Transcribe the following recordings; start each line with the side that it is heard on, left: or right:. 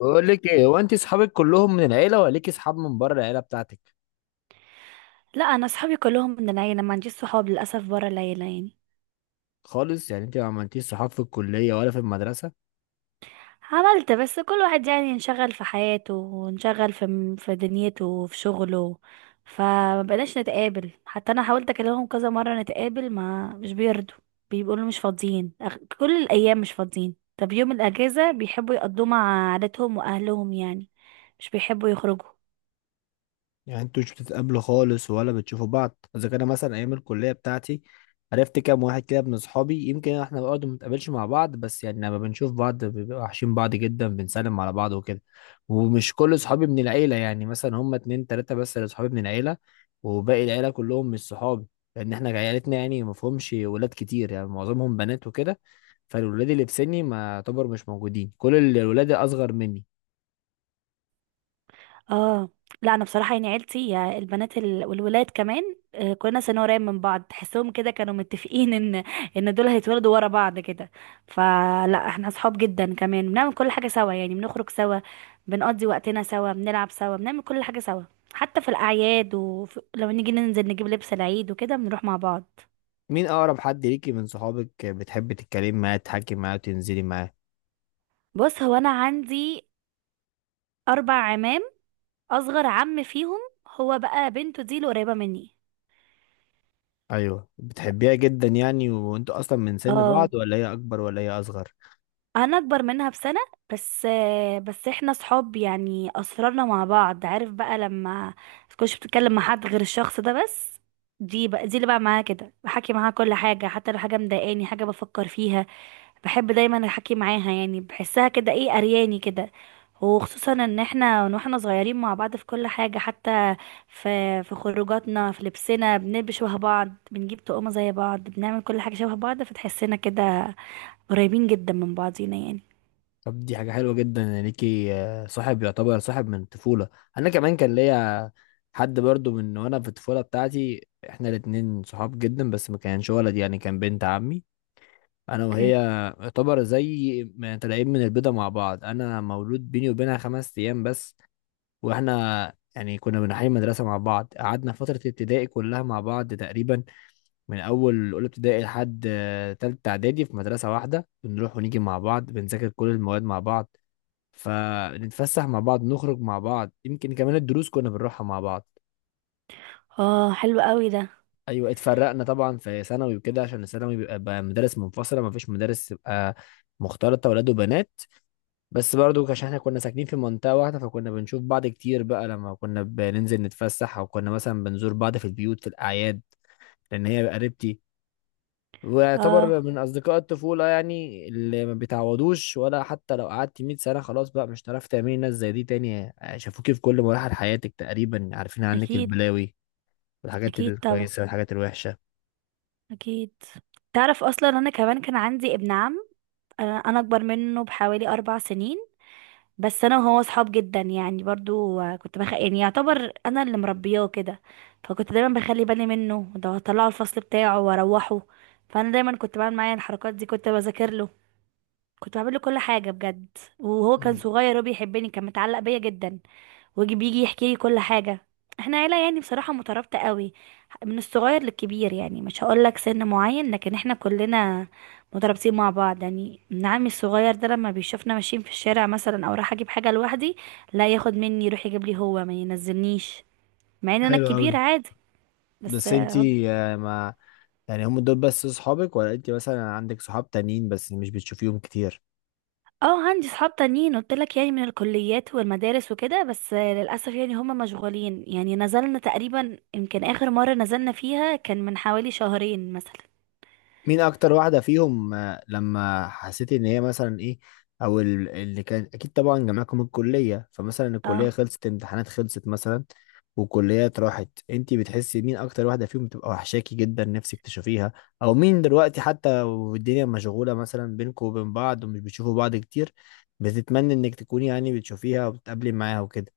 left: بقول لك ايه، هو انت اصحابك كلهم من العيله ولا ليكي اصحاب من بره العيله بتاعتك؟
right: لا، انا صحابي كلهم من العيله، ما عنديش صحاب للاسف بره العيله يعني.
left: خالص، يعني انت ما عملتيش صحاب في الكليه ولا في المدرسه؟
right: عملت بس كل واحد يعني انشغل في حياته وانشغل في دنيته وفي شغله. فما بقناش نتقابل، حتى انا حاولت اكلمهم كذا مره نتقابل ما مش بيرضوا، بيقولوا مش فاضيين، كل الايام مش فاضيين. طب يوم الاجازه بيحبوا يقضوه مع عائلتهم واهلهم يعني، مش بيحبوا يخرجوا.
left: يعني انتوا مش بتتقابلوا خالص ولا بتشوفوا بعض؟ اذا كان مثلا ايام الكليه بتاعتي، عرفت كام واحد كده من اصحابي، يمكن احنا برضه ما بنتقابلش مع بعض، بس يعني لما بنشوف بعض بنبقى وحشين بعض جدا، بنسلم على بعض وكده. ومش كل اصحابي من العيله، يعني مثلا هم اتنين تلاته بس اللي اصحابي من العيله، وباقي العيله كلهم مش صحابي. لان احنا عيلتنا يعني ما فيهمش ولاد كتير، يعني معظمهم بنات وكده. فالولاد اللي في سني ما يعتبر مش موجودين، كل الولاد الاصغر مني.
right: اه. لا انا بصراحه يعني عيلتي يا البنات والولاد كمان، كنا سنة قريب من بعض، تحسهم كده كانوا متفقين ان دول هيتولدوا ورا بعض كده. فلا احنا اصحاب جدا، كمان بنعمل كل حاجه سوا، يعني بنخرج سوا، بنقضي وقتنا سوا، بنلعب سوا، بنعمل كل حاجه سوا. حتى في الاعياد ولما نيجي ننزل نجيب لبس العيد وكده بنروح مع بعض.
left: مين اقرب حد ليكي من صحابك بتحبي تتكلمي معاه، تحكي معاه، وتنزلي معاه؟
right: بص، هو انا عندي اربع عمام، اصغر عم فيهم هو بقى بنته دي اللي قريبه مني.
left: ايوه، بتحبيها جدا يعني؟ وانتوا اصلا من سن
right: اه.
left: بعض ولا هي اكبر ولا هي اصغر؟
right: انا اكبر منها بسنة بس. بس احنا صحاب، يعني اسرارنا مع بعض، عارف بقى لما تكونش بتتكلم مع حد غير الشخص ده بس. دي بقى، دي اللي بقى معاها كده، بحكي معاها كل حاجة، حتى لو حاجة مضايقاني، حاجة بفكر فيها بحب دايما احكي معاها، يعني بحسها كده ايه، ارياني كده. وخصوصا ان احنا من واحنا صغيرين مع بعض في كل حاجة، حتى في في خروجاتنا، في لبسنا، بنلبس شبه بعض، بنجيب طقم زي بعض، بنعمل كل حاجة شبه بعض، فتحسنا كده قريبين جدا من بعضينا يعني.
left: طب دي حاجه حلوه جدا ان ليكي صاحب يعتبر صاحب من الطفوله. انا كمان كان ليا حد برضو من وانا في الطفوله بتاعتي، احنا الاتنين صحاب جدا، بس ما كانش ولد، يعني كان بنت عمي. انا وهي
right: اوكي.
left: يعتبر زي ما طالعين من البيضه مع بعض، انا مولود بيني وبينها خمس ايام بس. واحنا يعني كنا بنحيي مدرسة مع بعض، قعدنا فترة ابتدائي كلها مع بعض تقريبا. من أول أولى ابتدائي لحد تالتة إعدادي في مدرسة واحدة، بنروح ونيجي مع بعض، بنذاكر كل المواد مع بعض، فنتفسح مع بعض، نخرج مع بعض، يمكن كمان الدروس كنا بنروحها مع بعض.
right: اه حلو قوي ده.
left: أيوة، اتفرقنا طبعا في ثانوي وكده، عشان الثانوي بيبقى بقى مدارس منفصلة، مفيش مدارس تبقى مختلطة ولاد وبنات. بس برضو عشان احنا كنا ساكنين في منطقة واحدة، فكنا بنشوف بعض كتير بقى، لما كنا بننزل نتفسح او كنا مثلا بنزور بعض في البيوت في الاعياد. لان هي قريبتي،
right: اه،
left: ويعتبر من اصدقاء الطفولة يعني، اللي ما بيتعوضوش. ولا حتى لو قعدت 100 سنة خلاص بقى مش هتعرفي تعملي ناس زي دي تاني، شافوكي في كل مراحل حياتك تقريبا، عارفين عنك
right: اكيد.
left: البلاوي والحاجات
right: اكيد طبعا.
left: الكويسة والحاجات الوحشة.
right: اكيد. تعرف اصلا انا كمان كان عندي ابن عم، أنا اكبر منه بحوالي 4 سنين بس. انا وهو صحاب جدا، يعني برضو، يعني يعتبر انا اللي مربياه كده. فكنت دايما بخلي بالي منه، ده اطلعه الفصل بتاعه واروحه. فانا دايما كنت بعمل معايا الحركات دي، كنت بذاكر له، كنت بعمل له كل حاجه بجد. وهو كان صغير وبيحبني، كان متعلق بيا جدا، ويجي بيجي يحكي لي كل حاجة. احنا عيلة يعني بصراحة مترابطة قوي، من الصغير للكبير، يعني مش هقول لك سن معين، لكن احنا كلنا مترابطين مع بعض. يعني ابن عمي الصغير ده لما بيشوفنا ماشيين في الشارع مثلا، او رايح اجيب حاجة لوحدي، لا، ياخد مني يروح يجيب لي، هو ما ينزلنيش، مع ان انا
left: حلو قوي.
right: الكبير عادي. بس
left: بس
right: اه.
left: انتي آه، ما يعني هم دول بس صحابك، ولا انتي مثلا عندك صحاب تانيين بس مش بتشوفيهم كتير؟
right: عندي صحاب تانيين قلت لك يعني، من الكليات والمدارس وكده، بس للاسف يعني هم مشغولين، يعني نزلنا تقريبا يمكن اخر مرة نزلنا فيها كان من حوالي شهرين مثلا.
left: مين اكتر واحده فيهم لما حسيت ان هي مثلا ايه، او اللي كان اكيد طبعا جامعكم الكليه، فمثلا الكليه
right: اه.
left: خلصت، امتحانات خلصت مثلا، وكليات راحت، انت بتحسي مين اكتر واحده فيهم بتبقى وحشاكي جدا نفسك تشوفيها؟ او مين دلوقتي حتى والدنيا مشغوله مثلا بينكم وبين بعض ومش بتشوفوا بعض كتير، بتتمنى انك تكوني يعني بتشوفيها وبتقابلي معاها وكده؟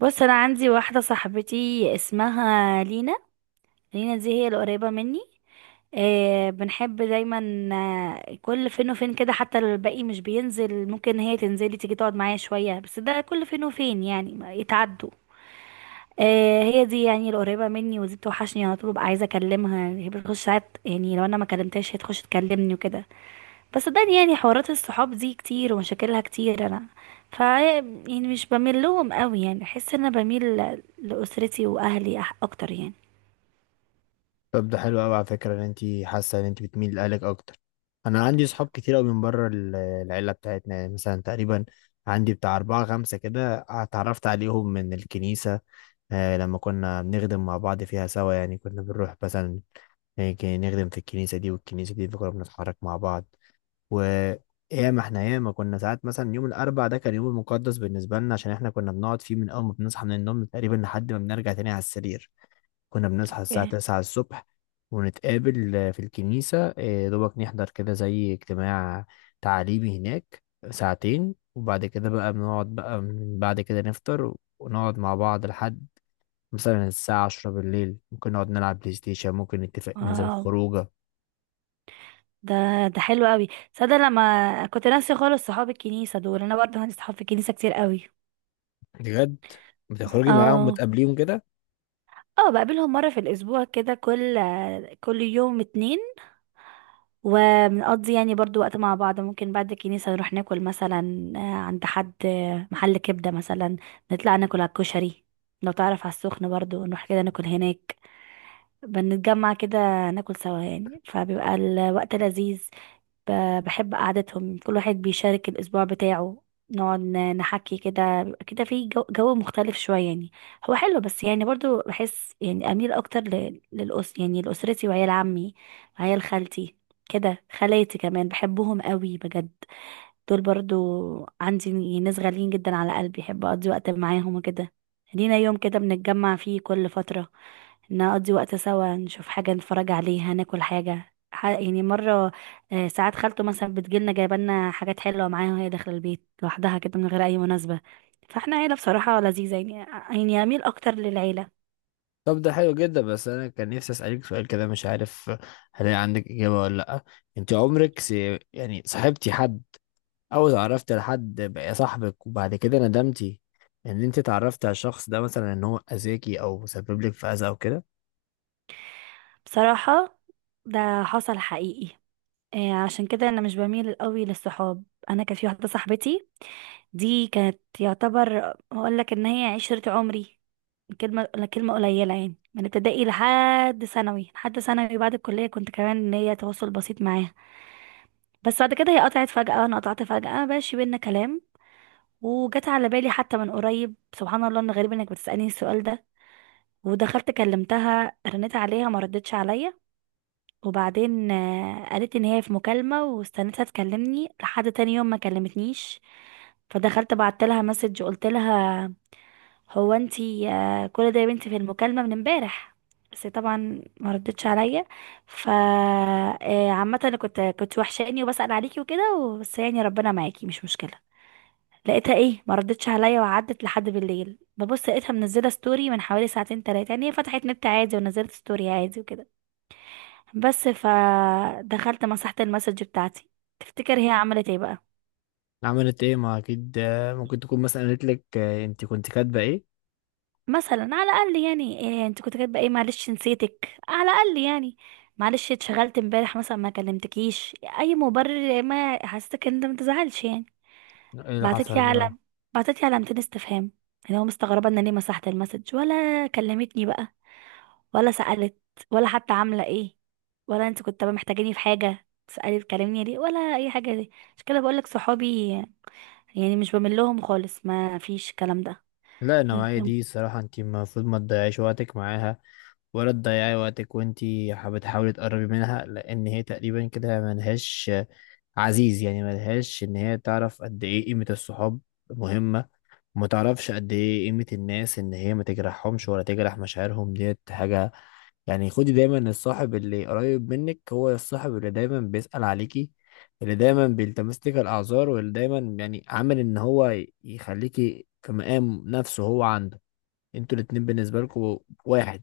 right: بص، انا عندي واحده صاحبتي اسمها لينا. لينا دي هي القريبه مني. بنحب دايما، كل فين وفين كده، حتى لو الباقي مش بينزل ممكن هي تنزلي تيجي تقعد معايا شويه، بس ده كل فين وفين، يعني ما يتعدوا. هي دي يعني القريبه مني، ودي بتوحشني على طول، ببقى عايزه اكلمها، هي بتخش ساعات يعني لو انا ما كلمتهاش هي تخش تكلمني وكده. بس صدقني يعني حوارات الصحاب دي كتير ومشاكلها كتير، انا ف يعني مش بميل لهم قوي، يعني احس ان انا بميل لاسرتي واهلي اكتر يعني.
left: طب ده حلو قوي على فكرة، ان انت حاسة ان انت بتميل لأهلك اكتر. انا عندي صحاب كتير قوي من بره العيلة بتاعتنا، يعني مثلا تقريبا عندي بتاع أربعة خمسة كده اتعرفت عليهم من الكنيسة. لما كنا بنخدم مع بعض فيها سوا، يعني كنا بنروح مثلا هيك نخدم في الكنيسة دي والكنيسة دي، فكنا بنتحرك مع بعض. وياما احنا ياما كنا ساعات مثلا، يوم الأربع ده كان يوم مقدس بالنسبة لنا، عشان احنا كنا بنقعد فيه من أول ما بنصحى من النوم تقريبا لحد ما بنرجع تاني على السرير. كنا بنصحى الساعة
right: اوكي.
left: تسعة الصبح ونتقابل في الكنيسة، دوبك نحضر كده زي اجتماع تعليمي هناك ساعتين، وبعد كده بقى بنقعد بقى من بعد كده نفطر، ونقعد مع بعض لحد مثلا الساعة عشرة بالليل، ممكن نقعد نلعب بلاي ستيشن، ممكن نتفق ننزل
right: واو.
left: خروجة.
right: ده ده حلو قوي. صدق لما كنت ناسي خالص صحاب الكنيسه دول، انا برضه عندي صحاب في الكنيسه كتير قوي.
left: بجد بتخرجي معاهم
right: اه.
left: وتقابليهم كده؟
right: اه بقابلهم مره في الاسبوع كده، كل يوم اتنين. وبنقضي يعني برضو وقت مع بعض، ممكن بعد الكنيسة نروح ناكل مثلا عند حد، محل كبدة مثلا، نطلع ناكل على الكشري، لو تعرف على السخن برضو نروح كده ناكل هناك. بنتجمع كده، ناكل سوا يعني، فبيبقى الوقت لذيذ. بحب قعدتهم، كل واحد بيشارك الأسبوع بتاعه، نقعد نحكي كده، بيبقى كده في جو مختلف شوية يعني. هو حلو بس يعني برضو بحس يعني أميل أكتر يعني لأسرتي وعيال عمي وعيال خالتي كده. خالاتي كمان بحبهم قوي بجد، دول برضو عندي ناس غاليين جدا على قلبي، بحب اقضي وقت معاهم وكده. لينا يوم كده بنتجمع فيه كل فترة، نقضي وقت سوا، نشوف حاجة نتفرج عليها، ناكل حاجة، يعني مرة ساعات خالته مثلا بتجيلنا جايبالنا حاجات حلوة معاها، وهي داخلة البيت لوحدها كده من غير أي مناسبة. فاحنا عيلة بصراحة لذيذة يعني أميل أكتر للعيلة.
left: طب ده حلو جدا. بس أنا كان نفسي أسألك سؤال كده، مش عارف هلاقي عندك إجابة ولا لأ. أنت عمرك يعني صاحبتي حد او اتعرفت لحد بقى صاحبك وبعد كده ندمتي ان انت اتعرفت على الشخص ده، مثلا ان هو اذاكي او سبب لك في اذى او كده؟
right: بصراحة ده حصل حقيقي. عشان كده انا مش بميل قوي للصحاب. انا كان في واحده صاحبتي، دي كانت يعتبر اقول لك ان هي عشرة عمري. كلمه كلمه قليله يعني، من ابتدائي لحد ثانوي، لحد ثانوي بعد الكليه كنت كمان ان هي تواصل بسيط معاها. بس بعد كده هي قطعت فجاه، انا قطعت فجاه، مبقاش بينا كلام. وجت على بالي حتى من قريب، سبحان الله، ان غريب انك بتسالني السؤال ده. ودخلت كلمتها، رنيت عليها ما ردتش عليا. وبعدين قالت ان هي في مكالمة، واستنتها تكلمني لحد تاني يوم ما كلمتنيش. فدخلت بعت لها مسج، قلت لها: هو انتي كل ده يا بنتي في المكالمة من امبارح؟ بس هي طبعا ما ردتش عليا. عامة انا كنت وحشاني وبسأل عليكي وكده، بس يعني ربنا معاكي مش مشكلة. لقيتها ايه ما ردتش عليا، وعدت لحد بالليل ببص لقيتها منزله ستوري من حوالي ساعتين 3، يعني هي فتحت نت عادي ونزلت ستوري عادي وكده بس. فدخلت مسحت المسج بتاعتي. تفتكر هي عملت ايه بقى؟
left: عملت ايه؟ ما اكيد ممكن تكون مثلا قالت لك انت كنت كاتبه ايه.
right: مثلا على الاقل يعني إيه انت كنت كاتبه ايه؟ معلش نسيتك، على الاقل يعني معلش اتشغلت امبارح مثلا ما كلمتكيش، اي مبرر ما حسيتك ان انت ما تزعلش يعني.
left: ايه اللي
right: بعتت لي
left: حصل بقى؟
right: علم بعتت لي علامتين استفهام، اللي هو مستغربه ان أنا ليه مسحت المسج، ولا كلمتني بقى، ولا سالت، ولا حتى عامله ايه، ولا انت كنت محتاجاني في حاجه تسالي تكلمني ليه، ولا اي حاجه. دي عشان كده بقول لك صحابي يعني مش بمل لهم خالص، ما فيش الكلام ده.
left: لا، النوعية دي الصراحة انت المفروض ما تضيعيش وقتك معاها، ولا تضيعي وقتك وانت حابة بتحاولي تقربي منها، لان هي تقريبا كده ملهاش عزيز، يعني ملهاش ان هي تعرف قد ايه قيمة الصحاب مهمة، ما تعرفش قد ايه قيمة الناس ان هي ما تجرحهمش ولا تجرح مشاعرهم ديت حاجة. يعني خدي دايما الصاحب اللي قريب منك هو الصاحب اللي دايما بيسأل عليكي، اللي دايما بيلتمس لك الأعذار، واللي دايما يعني عامل ان هو يخليكي في مقام نفسه هو عنده، انتوا الاتنين بالنسبة لكم واحد.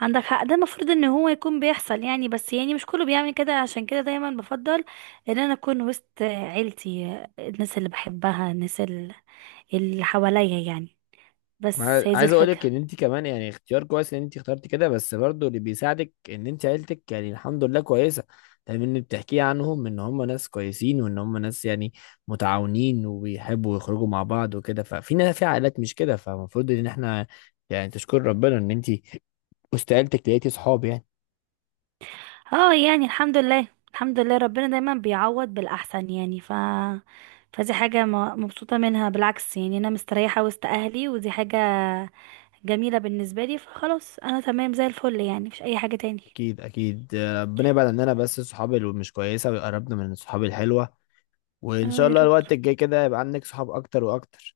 right: عندك حق، ده المفروض ان هو يكون بيحصل يعني، بس يعني مش كله بيعمل كده، عشان كده دايما بفضل ان انا اكون وسط عيلتي، الناس اللي بحبها، الناس اللي حواليا يعني.
left: انا
right: بس هي دي
left: عايز اقول
right: الفكرة.
left: لك ان انت كمان يعني اختيار كويس ان انت اخترتي كده، بس برضو اللي بيساعدك ان انت عيلتك يعني الحمد لله كويسه، لان اللي بتحكيه عنهم ان هم ناس كويسين، وان هم ناس يعني متعاونين وبيحبوا يخرجوا مع بعض وكده. ففي ناس في عائلات مش كده، فالمفروض ان احنا يعني تشكر ربنا ان انت وسط عيلتك لقيتي صحاب يعني.
right: اه يعني الحمد لله، الحمد لله، ربنا دايما بيعوض بالاحسن يعني. فدي حاجة مبسوطة منها بالعكس، يعني انا مستريحة وسط اهلي، ودي حاجة جميلة بالنسبة لي، فخلاص انا تمام زي الفل يعني، مفيش اي حاجة تاني.
left: اكيد اكيد، ربنا يبعد عننا بس الصحاب اللي مش كويسه، ويقربنا من الصحاب الحلوه، وان
right: اه
left: شاء
right: يا
left: الله
right: رب،
left: الوقت الجاي كده يبقى عندك صحاب اكتر واكتر.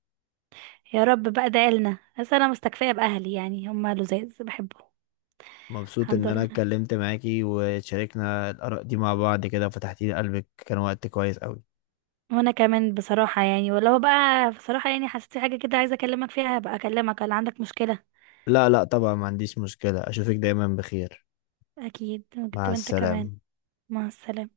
right: يا رب بقى ده قالنا، بس انا مستكفيه باهلي يعني هم لزاز بحبهم.
left: مبسوط
right: الحمد
left: ان انا
right: لله.
left: اتكلمت معاكي وشاركنا الاراء دي مع بعض كده وفتحتي لي قلبك، كان وقت كويس قوي.
right: وانا كمان بصراحه يعني، ولو بقى بصراحه يعني حسيت حاجه كده عايزه اكلمك فيها هبقى اكلمك، لو عندك مشكله.
left: لا لا طبعا، ما عنديش مشكلة، اشوفك دايما بخير.
right: اكيد. كنت
left: مع
right: وانت كمان.
left: السلامة.
right: مع السلامه.